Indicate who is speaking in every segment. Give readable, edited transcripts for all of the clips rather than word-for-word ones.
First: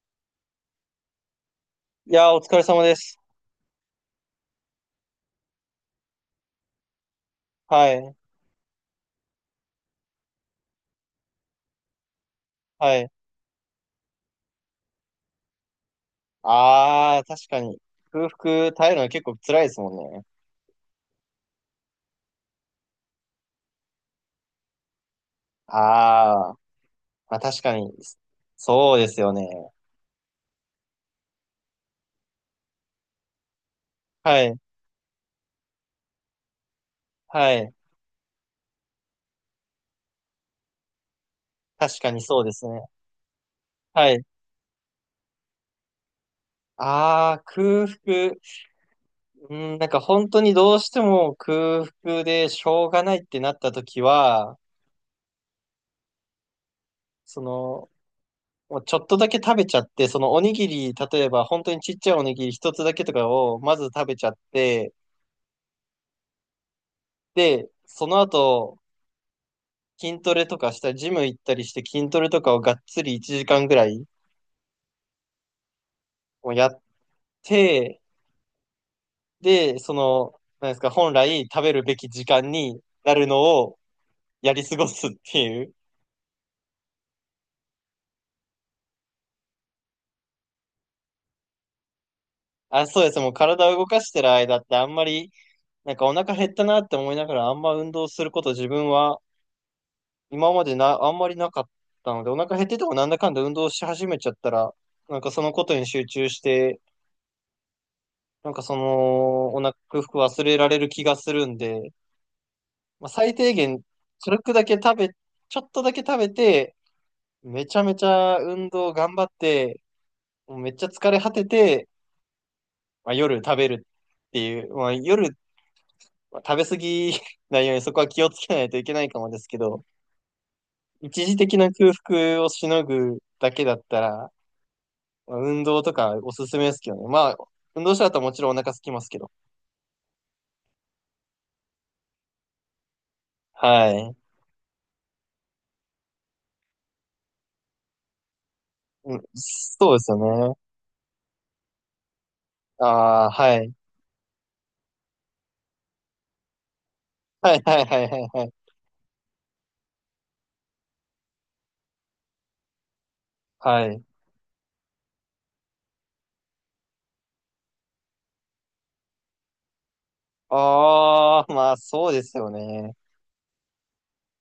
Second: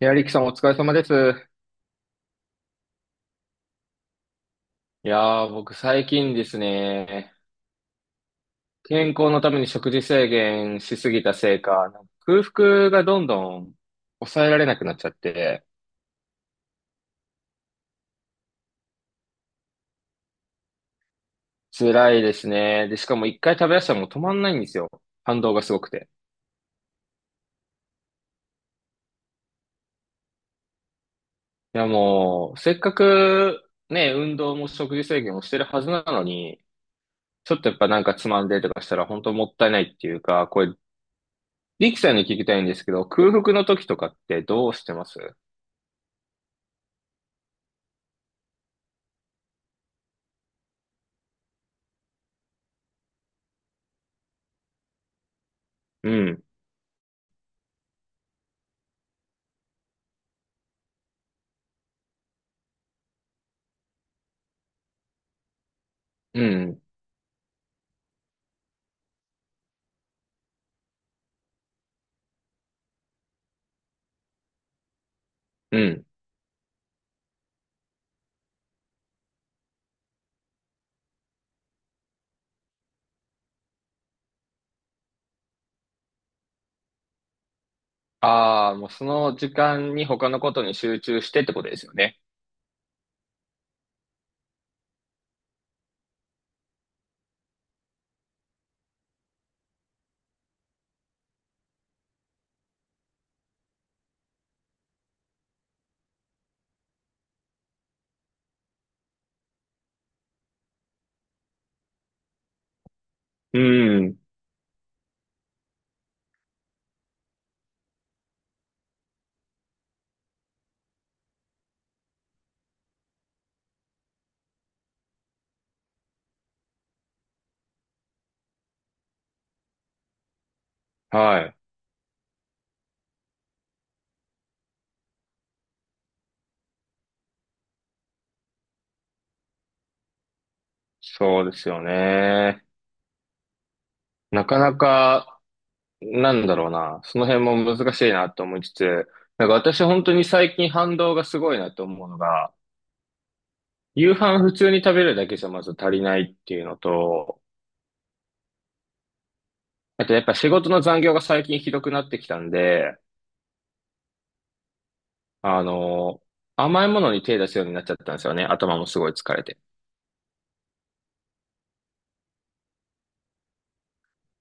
Speaker 1: いや、リキさんお疲れ様です。
Speaker 2: いやー、お疲れ様です。
Speaker 1: いやー、僕最近ですね、
Speaker 2: はい。
Speaker 1: 健康のために食事制限しすぎたせいか、空腹
Speaker 2: は
Speaker 1: が
Speaker 2: い。
Speaker 1: どんどん抑えられなくなっちゃって、
Speaker 2: ああ、確かに。空腹耐えるのは結構辛いですもんね。
Speaker 1: 辛いですね。で、しかも一回食べ出したらもう止まんないんですよ。反動がすごくて。
Speaker 2: あーまあ、確かに。そうですよね。
Speaker 1: いや、もう、せっかくね、運
Speaker 2: は
Speaker 1: 動
Speaker 2: い。
Speaker 1: も食事制限をしてるはずなのに、
Speaker 2: は
Speaker 1: ちょっと
Speaker 2: い。
Speaker 1: やっぱつまんでとかしたら本当もったいないっていうか、これ、リ
Speaker 2: 確
Speaker 1: キ
Speaker 2: か
Speaker 1: さん
Speaker 2: に
Speaker 1: に聞
Speaker 2: そう
Speaker 1: き
Speaker 2: で
Speaker 1: たい
Speaker 2: す
Speaker 1: んで
Speaker 2: ね。
Speaker 1: すけど、空腹の時とか
Speaker 2: は
Speaker 1: っ
Speaker 2: い。
Speaker 1: てどうしてます？
Speaker 2: ああ、空腹。うん、なんか本当にどうしても空腹でしょうがないってなった時は、
Speaker 1: うん、
Speaker 2: その、もうちょっとだけ食べちゃって、そのおにぎり、例えば本当にちっちゃいおにぎり一つだけとかをまず食べちゃって、
Speaker 1: うん、
Speaker 2: で、その後、筋トレとかしたり、ジム行ったりして筋トレとかをがっつり1時間ぐらい
Speaker 1: うん。
Speaker 2: もやって、で、その、なんですか、本来食べるべき時間になるのをやり過ごすっていう。
Speaker 1: ああ、もうその時間に他のことに集中してってことですよね。
Speaker 2: あ、そうです。もう体を動かしてる間ってあんまり、なんかお腹減ったなって思いながらあんま運動すること自分は今までな、あんまりなかったので、お腹減っててもなんだかんだ運動し始めちゃったら、なんかそのことに集中して、なんかその、お腹、服忘れられる気がするんで、まあ、最低
Speaker 1: う
Speaker 2: 限、
Speaker 1: ん。
Speaker 2: 軽くだけ食べ、ちょっとだけ食べて、めちゃめちゃ運動頑張って、もうめっちゃ疲れ果てて、まあ、夜食べるっていう、まあ、夜、まあ食べ過ぎ ないようにそこは気をつけないといけないかもですけど、一時
Speaker 1: はい。
Speaker 2: 的な空腹をしのぐだけだったら、まあ運動とかおすすめですけどね。まあ、運動した後はもちろんお腹空きますけど。
Speaker 1: そうですよね。
Speaker 2: はい。
Speaker 1: なかなか、なんだろうな。その辺も難しいなと思いつつ、
Speaker 2: うん、
Speaker 1: 私
Speaker 2: そうで
Speaker 1: 本
Speaker 2: す
Speaker 1: 当
Speaker 2: よ
Speaker 1: に
Speaker 2: ね。
Speaker 1: 最近反動がすごいなと思うのが、
Speaker 2: ああ、はい。
Speaker 1: 夕飯普通に食べるだけじゃまず足りないっていうのと、
Speaker 2: はいはいはいはいはい。
Speaker 1: あとやっぱ仕事の残業が最近ひどくなってきたんで、
Speaker 2: はい。
Speaker 1: あの、甘いものに手出すようになっちゃったんですよね。頭もすごい疲れて。
Speaker 2: ああ、まあそうですよね。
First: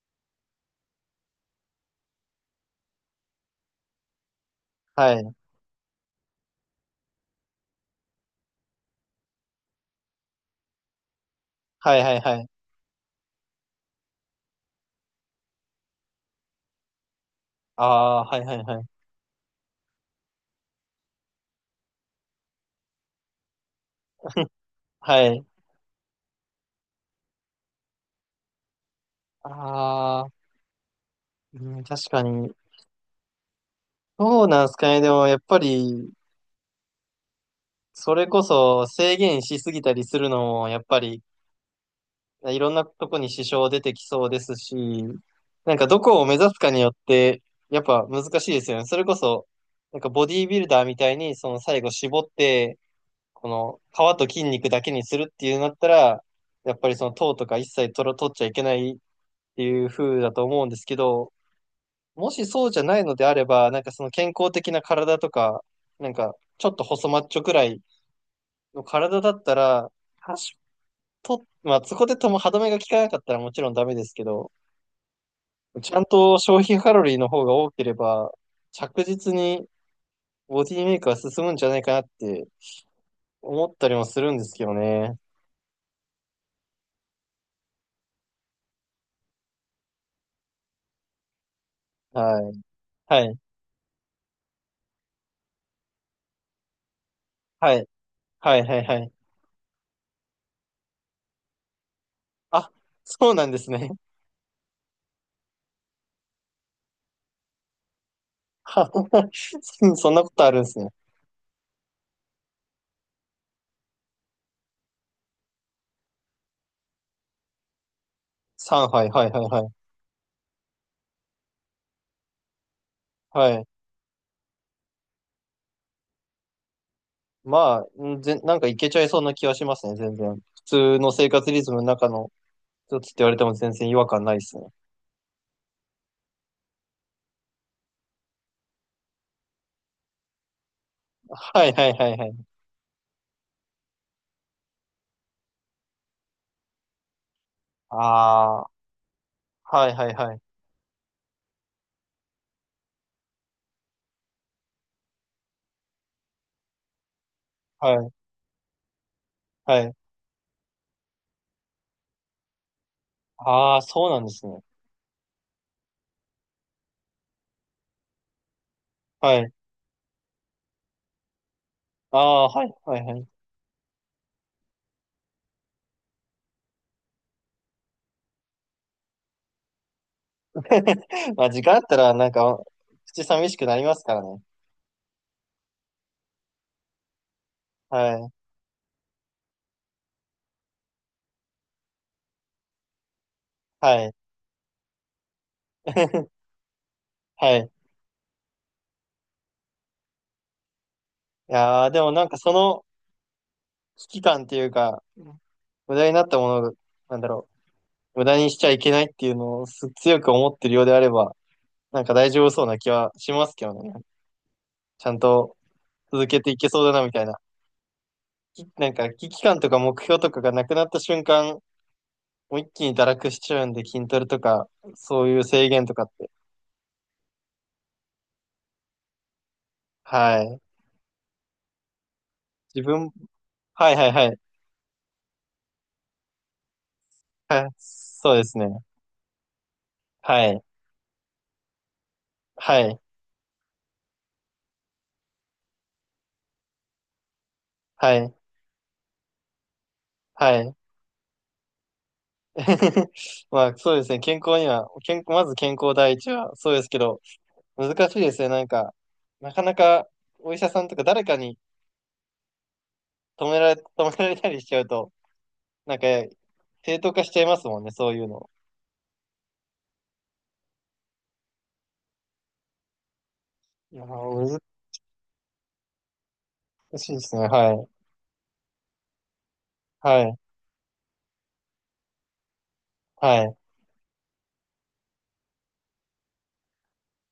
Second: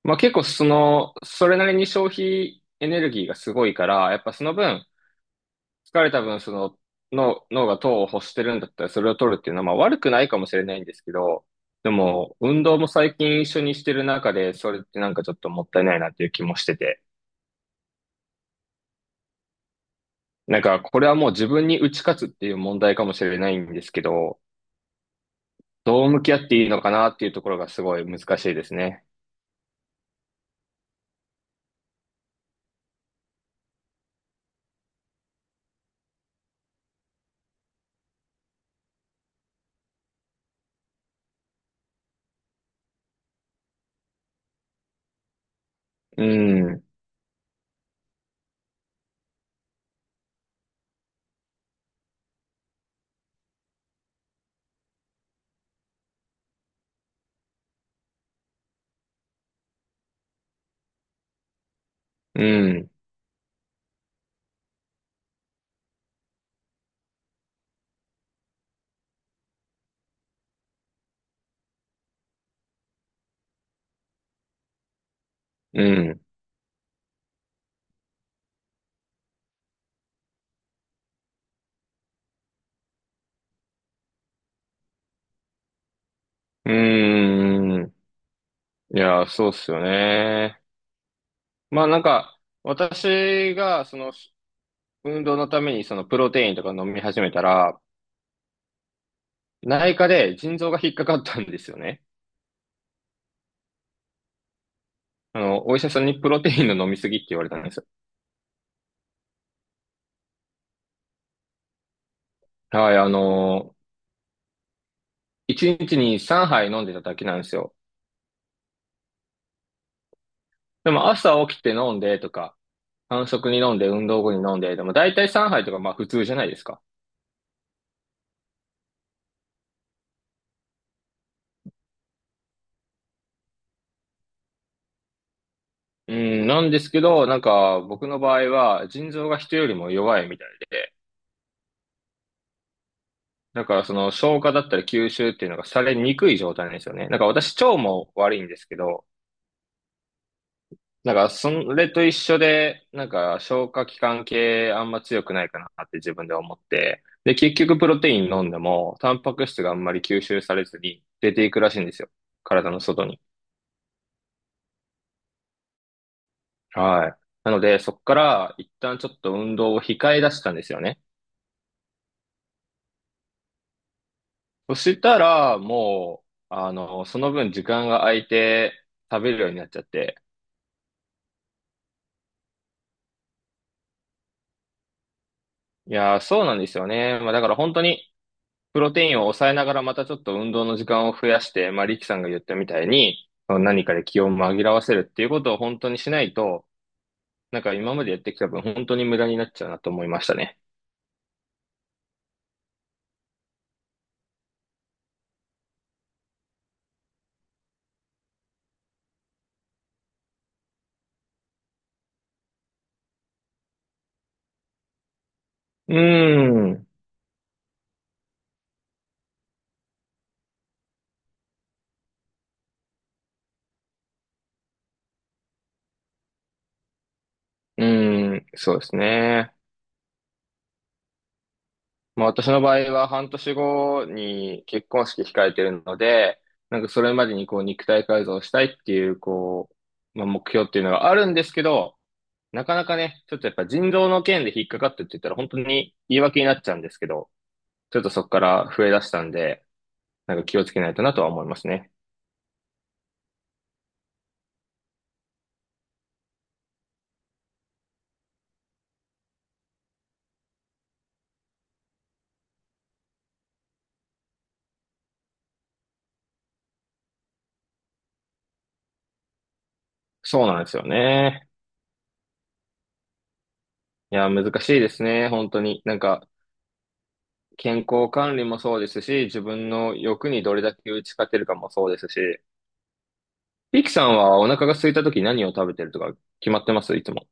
Speaker 1: まあ結構その、それなりに消費エネルギーがすごいから、やっぱその分、
Speaker 2: はい。
Speaker 1: 疲れた分、その、脳が糖を欲してるんだったらそれを取るっていうのは、まあ悪くないかもしれないんですけど、で
Speaker 2: はいはいは
Speaker 1: も、
Speaker 2: い。
Speaker 1: 運動も最近一緒にしてる中で、それってなんかちょっともったいないなっていう気もしてて、
Speaker 2: ああ、はいはいはい。
Speaker 1: これはもう自分に打ち勝つっていう問題かもしれないんですけど、
Speaker 2: はい。
Speaker 1: どう向き合っていいのかなっていうところがすごい難しいですね。
Speaker 2: ああ、うん、確かに。そうなんすかね。でもやっぱり、それこそ制限しすぎたりするのも、やっぱり、いろんなとこに支障出てきそうですし、なんかどこ
Speaker 1: う
Speaker 2: を目指すかに
Speaker 1: ん、
Speaker 2: よって、やっぱ難しいですよね。それこそ、なんかボディービルダーみたいに、その最後絞って、この皮と筋肉だけにするっていうなだったら、やっぱりその糖とか一切取ら、取っちゃいけないっていう風だと思うんですけど、も
Speaker 1: う
Speaker 2: しそうじゃ
Speaker 1: ん、
Speaker 2: ないのであれば、なんかその健康的な体とか、なんかちょっと細マッチョくらいの体だったら、多少と、まあそこでとも歯止めが効かなかったらもちろんダメですけど、
Speaker 1: う
Speaker 2: ちゃん
Speaker 1: ん、
Speaker 2: と消費カロリーの方が多ければ、着実にボディメイクは進むんじゃないかなって思ったりもするんですけどね。
Speaker 1: うん。いや、そうっすよね。まあ、
Speaker 2: はい。はい。
Speaker 1: 私がその運動のためにそのプロテインとか飲み始めた
Speaker 2: は
Speaker 1: ら、
Speaker 2: い。はいはいはい。
Speaker 1: 内科で腎臓が引っかかったんですよね。
Speaker 2: あ、そうなんですね。
Speaker 1: あの、お医者さんにプロテインの飲みすぎって言われたんですよ。
Speaker 2: ははそんなことあるんですね。
Speaker 1: はい、あの1日に3杯飲んでただけなんですよ。
Speaker 2: 3杯、はいはいはいはい。
Speaker 1: でも朝起きて飲んでとか、間
Speaker 2: は
Speaker 1: 食に
Speaker 2: い。
Speaker 1: 飲んで、運動後に飲んで、でも大体3杯とかまあ普通じゃないですか。
Speaker 2: まあ、なんかいけちゃいそうな気はしますね、全然。普通の生活リズムの中の一つって言われても全然違和感ないですね。
Speaker 1: うん、なんですけど、なんか僕の場合は腎臓が人よりも弱いみたいで、
Speaker 2: はいはいはいはい。
Speaker 1: だからその消化だったり吸収っていうのがされにくい状態なんですよね。なんか私腸も悪いんで
Speaker 2: あ
Speaker 1: す
Speaker 2: あ、
Speaker 1: けど、
Speaker 2: はいはいはい。
Speaker 1: なんかそれと一緒で、なんか消化器官系あんま強くないかなって自分で思って、で結局プ
Speaker 2: は
Speaker 1: ロテ
Speaker 2: い
Speaker 1: イン飲んでもタンパク質があ
Speaker 2: は
Speaker 1: ん
Speaker 2: い。
Speaker 1: まり吸収されずに出ていくらしいんですよ。体の外に。
Speaker 2: ああ、そうなんですね。
Speaker 1: はい。なのでそこから一旦ちょっと
Speaker 2: はい。
Speaker 1: 運動を控え出したんですよね。
Speaker 2: ああ、はいはいはい。
Speaker 1: そしたらもう、その分時間が空いて食べるようになっちゃって、
Speaker 2: まあ、時間あったら、なんか、口寂しくなりますからね。
Speaker 1: いやー、そうなんですよね。まあだから本当に、
Speaker 2: はい。
Speaker 1: プロテインを抑えながらまたちょっと運動の時間を増やして、まあリキさんが言ったみたいに、何か
Speaker 2: は
Speaker 1: で
Speaker 2: い。
Speaker 1: 気を紛らわせるっていうことを本当にしない と、
Speaker 2: は
Speaker 1: なん
Speaker 2: い。
Speaker 1: か今までやってきた分本当に無駄になっちゃうなと思いましたね。
Speaker 2: いやー、でもなんかその、危機感っていうか、無駄になったもの、なんだろう、無駄にしちゃいけないっていうのを強く思ってるようであれば、なんか大丈夫そうな気はしますけどね。ちゃんと
Speaker 1: うー
Speaker 2: 続けていけ
Speaker 1: ん、
Speaker 2: そ
Speaker 1: う
Speaker 2: うだなみたいな。なんか危機感とか目標とかがなくなった瞬間、もう一気に堕落しちゃうんで、筋トレとか、そういう制限とかって。
Speaker 1: ーん、そうですね。
Speaker 2: はい。
Speaker 1: まあ、私の場
Speaker 2: 自
Speaker 1: 合は
Speaker 2: 分、
Speaker 1: 半年
Speaker 2: はい
Speaker 1: 後
Speaker 2: はいはい。
Speaker 1: に結婚式控えてるので、なんかそれまでにこう
Speaker 2: はい。
Speaker 1: 肉体改
Speaker 2: そう
Speaker 1: 造
Speaker 2: で
Speaker 1: し
Speaker 2: す
Speaker 1: たい
Speaker 2: ね。
Speaker 1: っていう、こう、まあ、
Speaker 2: は
Speaker 1: 目
Speaker 2: い。
Speaker 1: 標っていうのがあるんですけど、なか
Speaker 2: は
Speaker 1: なか
Speaker 2: い。
Speaker 1: ね、ちょっとやっぱ腎臓の件で引っかかってって言ったら本当に言い訳になっちゃうんですけど、ちょっと
Speaker 2: は
Speaker 1: そこ
Speaker 2: い。
Speaker 1: から増え出したんで、なんか
Speaker 2: は
Speaker 1: 気をつ
Speaker 2: い。
Speaker 1: けないとなとは思いますね。
Speaker 2: まあそうですね、健康には、健まず健康第一はそうですけど、難しいですね、なんか、なかなかお医者さんとか誰かに止められ、止められたりしちゃうと、なんか正当化しちゃいますもんね、そういうの。
Speaker 1: そうなんですよね。
Speaker 2: いや
Speaker 1: いや、難
Speaker 2: ー、
Speaker 1: しいですね、本当に。なんか、
Speaker 2: 難しいですね、は
Speaker 1: 健
Speaker 2: い、
Speaker 1: 康管理もそうですし、自分の
Speaker 2: は
Speaker 1: 欲
Speaker 2: い、
Speaker 1: にどれだけ打ち勝てるかもそうですし、
Speaker 2: はい。
Speaker 1: リキさんはお腹が空いた時何を食べてるとか決まってますいつも？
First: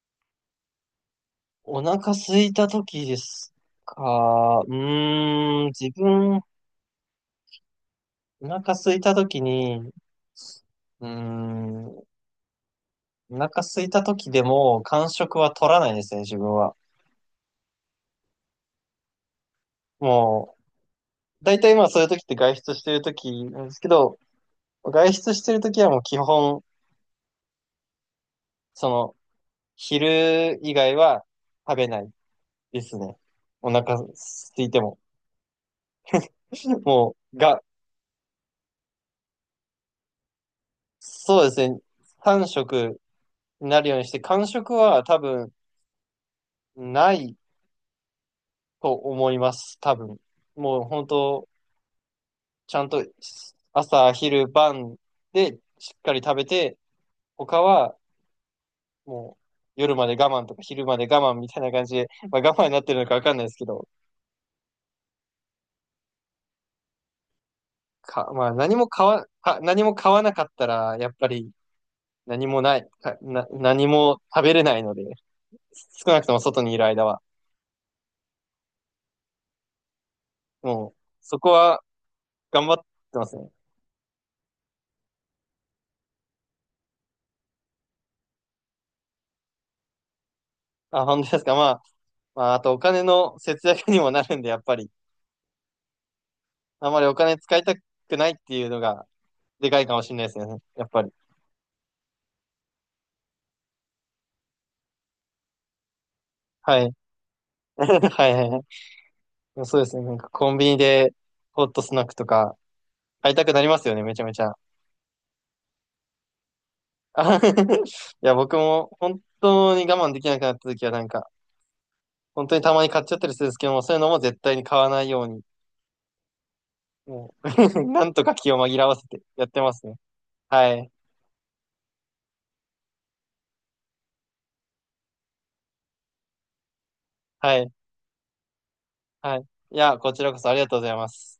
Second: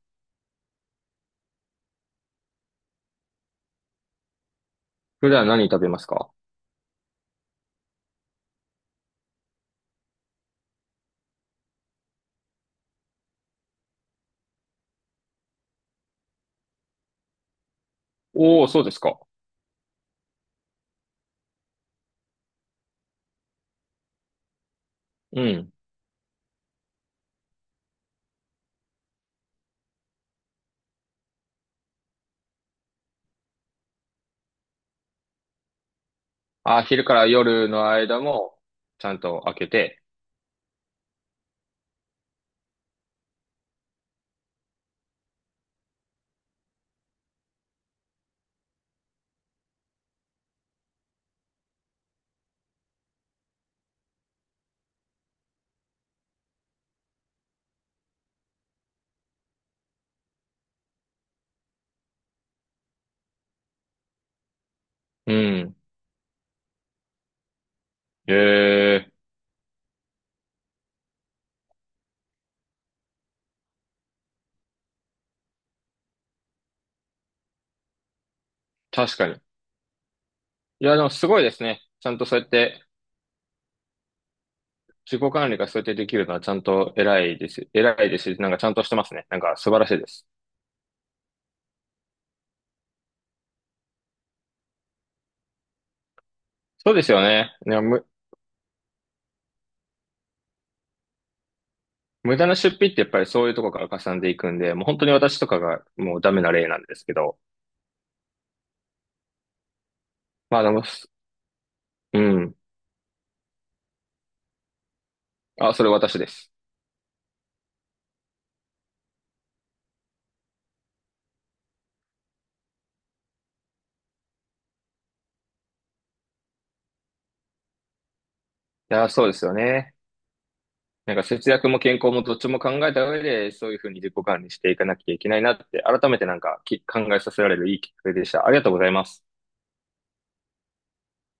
Speaker 2: お腹空いた時ですか、う
Speaker 1: 普段
Speaker 2: ーん、
Speaker 1: 何食べ
Speaker 2: 自
Speaker 1: ますか？
Speaker 2: 分、お腹空いた時に、うーん、お腹空いた時でも間食は取らないですね、自分は。
Speaker 1: おおー、そうですか。
Speaker 2: もう、大体まあそういう時って外出してる時なんですけど、外出し
Speaker 1: う
Speaker 2: てる
Speaker 1: ん。
Speaker 2: 時はもう基本、その、昼以外は食べないですね。お腹空いても。
Speaker 1: あ、昼か
Speaker 2: も
Speaker 1: ら
Speaker 2: う、
Speaker 1: 夜の間もちゃんと開けて。
Speaker 2: そうですね。3食になるようにして、間食は多分ないと思います。多分。もう本当、ちゃんと朝、昼、晩でしっかり食べて、他はもう夜まで我慢とか昼まで我慢みたいな感じで、まあ、我慢になってるのかわかんないですけど、
Speaker 1: うん。え
Speaker 2: まあ
Speaker 1: え、
Speaker 2: 何も買わなかったら、やっぱり何もない、かな、何も食べれないので、少なくとも外にいる間は。
Speaker 1: 確かに。い
Speaker 2: もう、
Speaker 1: や、でもす
Speaker 2: そ
Speaker 1: ごい
Speaker 2: こ
Speaker 1: です
Speaker 2: は
Speaker 1: ね。ちゃんとそうやっ
Speaker 2: 頑張っ
Speaker 1: て、
Speaker 2: てますね。
Speaker 1: 自己管理がそうやってできるのはちゃんと偉いです。偉いですし。なんかちゃんとしてますね。なんか素晴らしいです。
Speaker 2: あ、本当ですか。まあ、まあ、あとお金の節約にもなるんで、やっぱり、あ
Speaker 1: そう
Speaker 2: ま
Speaker 1: で
Speaker 2: り
Speaker 1: す
Speaker 2: お
Speaker 1: よ
Speaker 2: 金使
Speaker 1: ね。
Speaker 2: いた
Speaker 1: ね、
Speaker 2: くないっていうのが、でかいかもしれないですね。やっぱり。
Speaker 1: 無駄な出費ってやっぱりそういうとこからかさんでいくんで、もう本当に私とかがもうダメな例な
Speaker 2: は
Speaker 1: ん
Speaker 2: い。
Speaker 1: ですけど。
Speaker 2: はいはいはい。そうですね。なんかコン
Speaker 1: まあ
Speaker 2: ビ
Speaker 1: で
Speaker 2: ニ
Speaker 1: も、
Speaker 2: で、ホットスナック
Speaker 1: う
Speaker 2: と
Speaker 1: ん。
Speaker 2: か、会いたくなりますよね、めちゃめちゃ。
Speaker 1: あ、それ私です。
Speaker 2: あ いや、僕も本当に我慢できなくなった時はなんか、本当にたまに買っちゃったりするんですけども、そういうのも絶対に買わないように、もう なんとか気を紛ら
Speaker 1: い
Speaker 2: わ
Speaker 1: や
Speaker 2: せ
Speaker 1: ー、
Speaker 2: て
Speaker 1: そうで
Speaker 2: や
Speaker 1: す
Speaker 2: っ
Speaker 1: よ
Speaker 2: てます
Speaker 1: ね。
Speaker 2: ね。はい、
Speaker 1: なんか節約も健康もどっちも考えた上で、そういうふうに自己管理していかなきゃいけないなって、改めてなんかき考えさせられ
Speaker 2: は
Speaker 1: る
Speaker 2: い、
Speaker 1: いいきっかけでした。ありがとうございます。
Speaker 2: はい。いや、こちらこそありがとうございます。